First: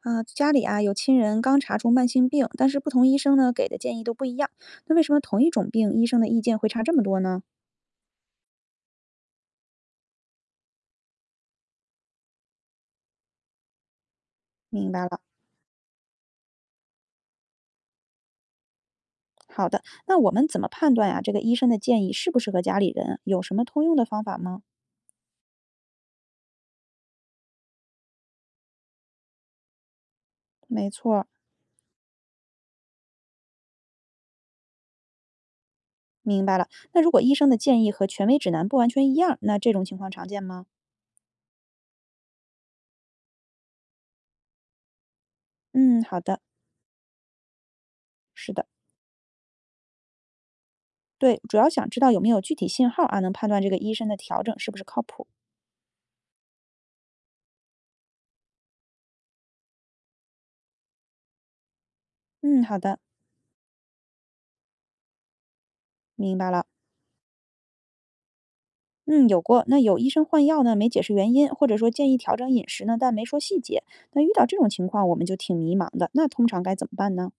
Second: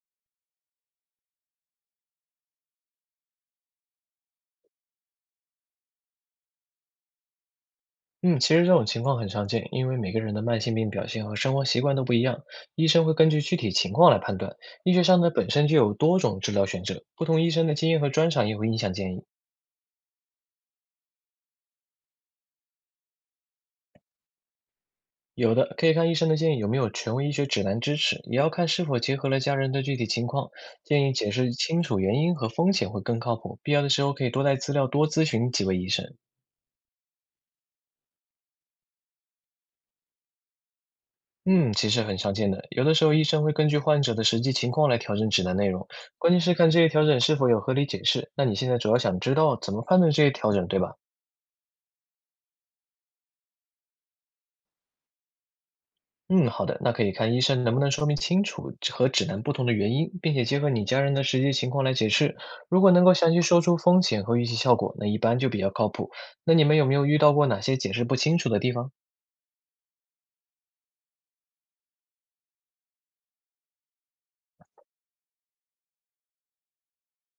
啊，家里啊有亲人刚查出慢性病，但是不同医生呢给的建议都不一样。那为什么同一种病医生的意见会差这么多呢？嗯，其实这种情况很常见，因为每个人的慢性病表现和生活习惯都不一样，医生会根据具体情况来判断。明医学白了。上呢，本身就有多种治疗选择，不同医生的经验和专长也会影响建议。好的，那我们怎么判断呀、这个医生的建议适不适合家里人？有什么通用的方法吗？有的可以看医生的建议有没有权威医学指南支持，也要看是否结合了家人的具体情况，没建议错儿，解释清楚原因和风险会更靠谱。必要的时候可以多带资料，多咨询几位医生。明白了。那如果医生的建议和权威指南不完全一样，那这种情况常见吗？嗯，其实很常见的。有的时候，医生会根据患者的实际情况来调整指南内容，嗯，好关的，键是看这些调整是否有合理解释。那是你的，现在主要想知道怎么判断这些调整，对吧？对，主要想知道有没有具体信号啊，能判断这个医生的调整是不是靠谱。嗯，好的，那可以看医生能不能说明清楚和指南不同的原因，并且结合你家人的实际情况来解释。嗯，好如果的，能够详细说出风险和预期效果，那一般就比较靠谱。明白那你了。们有没有遇到过哪些解释不清楚的地方？嗯，有过。那有医生换药呢，没解释原因，或者说建议调整饮食呢，但没说细节。那遇到这种情况，我们就挺迷茫的。那通常该怎么办呢？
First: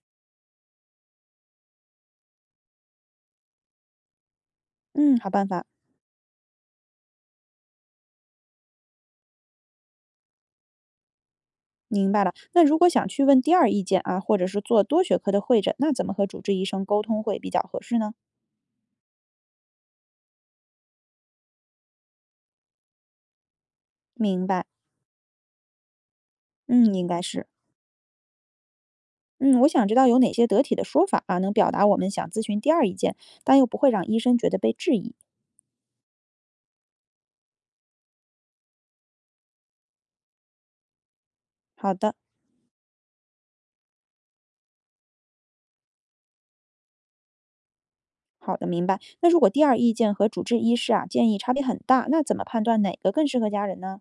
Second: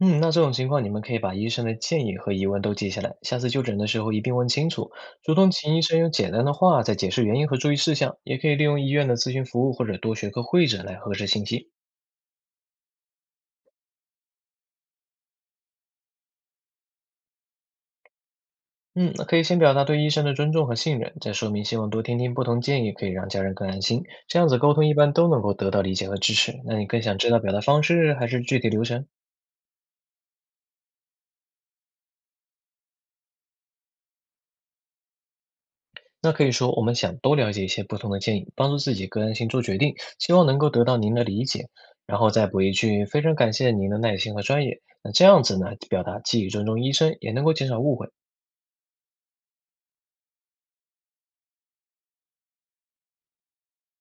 嗯，那这种情况，你们可以把医生的建议和疑问都记下来，下次就诊的时候一并问清楚。嗯，好主办动法，请医生用简单的话再解释原因和注意事项，也可以利用医院的咨询服务或者多学科会诊来核实信息。明白了。那如果想去问第二意见啊，或者是做多学科的会诊，那怎么和主治医生沟通会比较合适呢？嗯，那可以先表达对医生的尊重和信任，再说明希望多听听不同建议，可以让家人更安心。这明样子白，沟通一般都能够得到理解和支持。那你嗯，更应想该知道是。表达方式还是具体流程？嗯，我想知道有哪些得体的说法啊，能表达我们想咨询第二意见，但又不会让医生觉得被质疑。那可以说，我们想多了解一些不同的建议，帮助自己个人行做决定，希望能够得到您的理解。好的，然后再补一句，非常感谢您的耐心和专业。那这样子呢，表达既尊重医生，也能够减少误会。好的，明白。那如果第二意见和主治医师啊建议差别很大，那怎么判断哪个更适合家人呢？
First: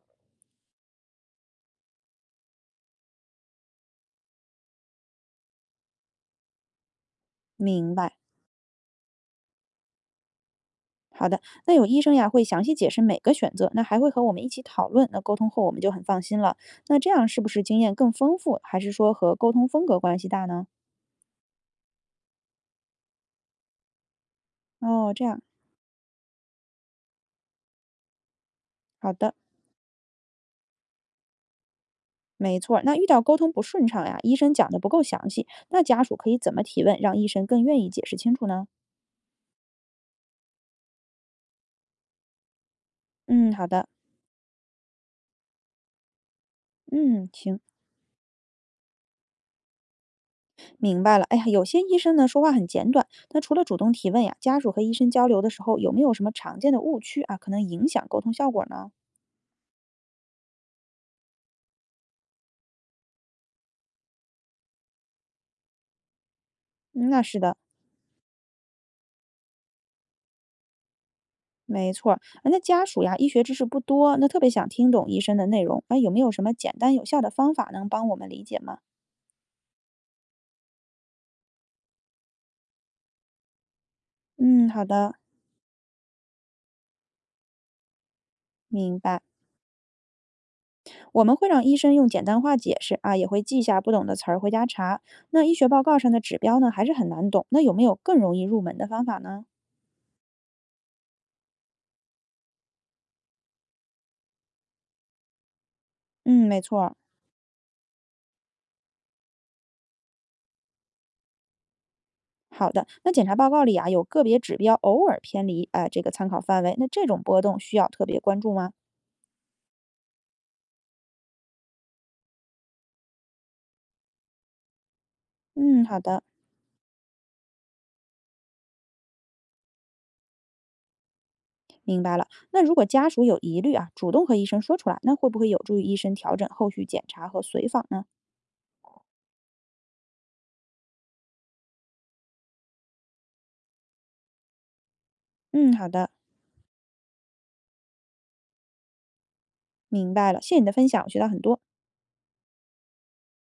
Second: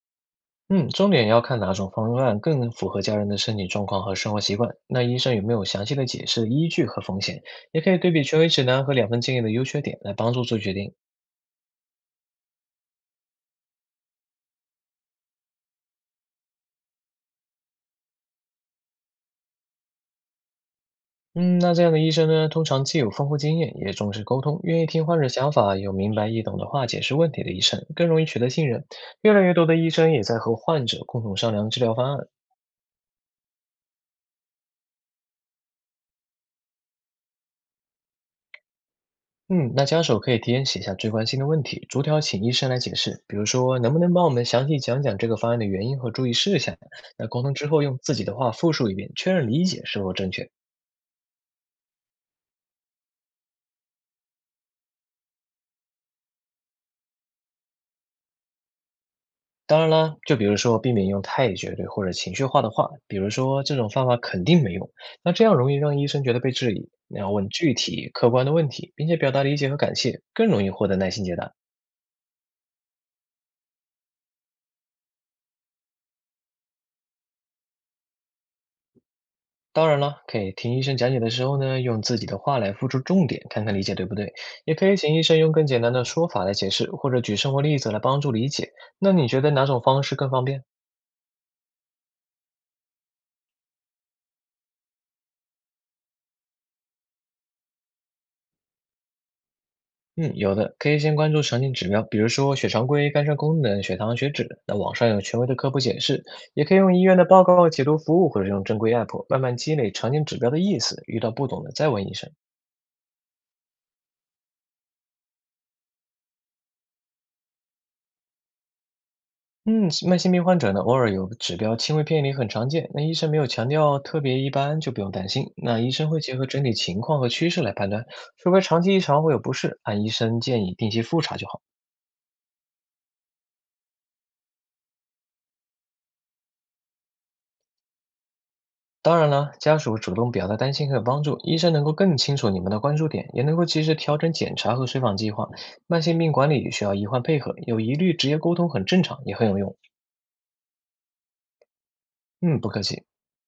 嗯，重点要看哪种方案更符合家人的身体状况和生活习惯。那医生有没有详细的解释依据和风险？也可明以对白。比权威指南和两份建议的优缺点来帮助做决定。好的，那有医生呀会详细解释每个选择，那还会和我们一起讨论。那沟通后我们就很放心了。那这样是不是经验更丰富，还是说和沟通风格关系大呢？嗯，那这样的医生呢，通常既有丰富经验，也重视沟通，愿意听哦，患这者样，想法，有明白易懂的话解释问题的医生，更容易取得信任。好的，越来越多的医生也在和患者共同商量治疗方案。没错儿。那遇到沟通不顺畅呀，医生讲的不够详细，那家属可以怎么提问，让医生更愿意解释清楚呢？嗯，那家属可以提前写下最关心的问题，逐条请医生来解释。比如嗯，好说，的，能不能帮我们详细讲讲这个方案的原因和注意事项？那嗯，沟通行。之后，用自己的话复述一遍，确认理解是否正确。明白了，哎呀，有些医生呢说话很简短，那除了主动提问呀，家属和医生交流的时候有没有什么常见的误区啊，可能影响沟通效果呢？当然啦，就比如说避免用太绝对或者情绪化的话，比如说这种方法肯定没用，那这样容易让医生觉得被质疑。嗯你那要是问的，具体客观的问题，并且表达理解和感谢，更容易获得耐心解答。没错儿。啊那家属呀，医学知识不多，那特别想听懂医生的内容，啊，有没有什么简单有效的方法能帮我们理解吗？当然了，可以听医生讲解的时候呢，用自己的话来付出重点，看看理解对不对。嗯，也好可以的，请医生用更简单的说法来解释，或者举生活例子来帮助理解。明那白。你觉得哪种方式更方便？我们会让医生用简单化解释啊，也会记下不懂的词儿回家查。那医学报告上的指标呢，还是很难懂，那有没有更容易入门的方法呢？嗯，有的，可以先关注常见指标，比如说血常规、肝肾功能、血糖、血脂。那网上有权威的科普解释，嗯，没也可以错儿。用医院的报告、解读服务，或者用正规 app 慢慢积累常见指标的意思。遇到不懂的再问医生。好的，那检查报告里啊有个别指标偶尔偏离啊、这个参考范围，那这种波动需要特别关注吗？嗯，慢性病患者呢，偶尔有指标轻微偏离很常见，那医生没有强调特别一般就不用担心。那嗯，医好生会的，结合整体情况和趋势来判断，除非长期异常或有不适，按医生建议定期复查就好。明白了。那如果家属有疑虑啊，主动和医生说出来，那会不会有助于医生调整后续检查和随访呢？当然了，家属主动表达担心和帮助，医生能够更清楚你们的关注点，也能够及时调整检查和随访计划。嗯，好慢的，性病管理需要医患配合，有疑虑直接沟通很正常，也很有用。明白了。谢谢你的分享，我学到很多。嗯，不客气。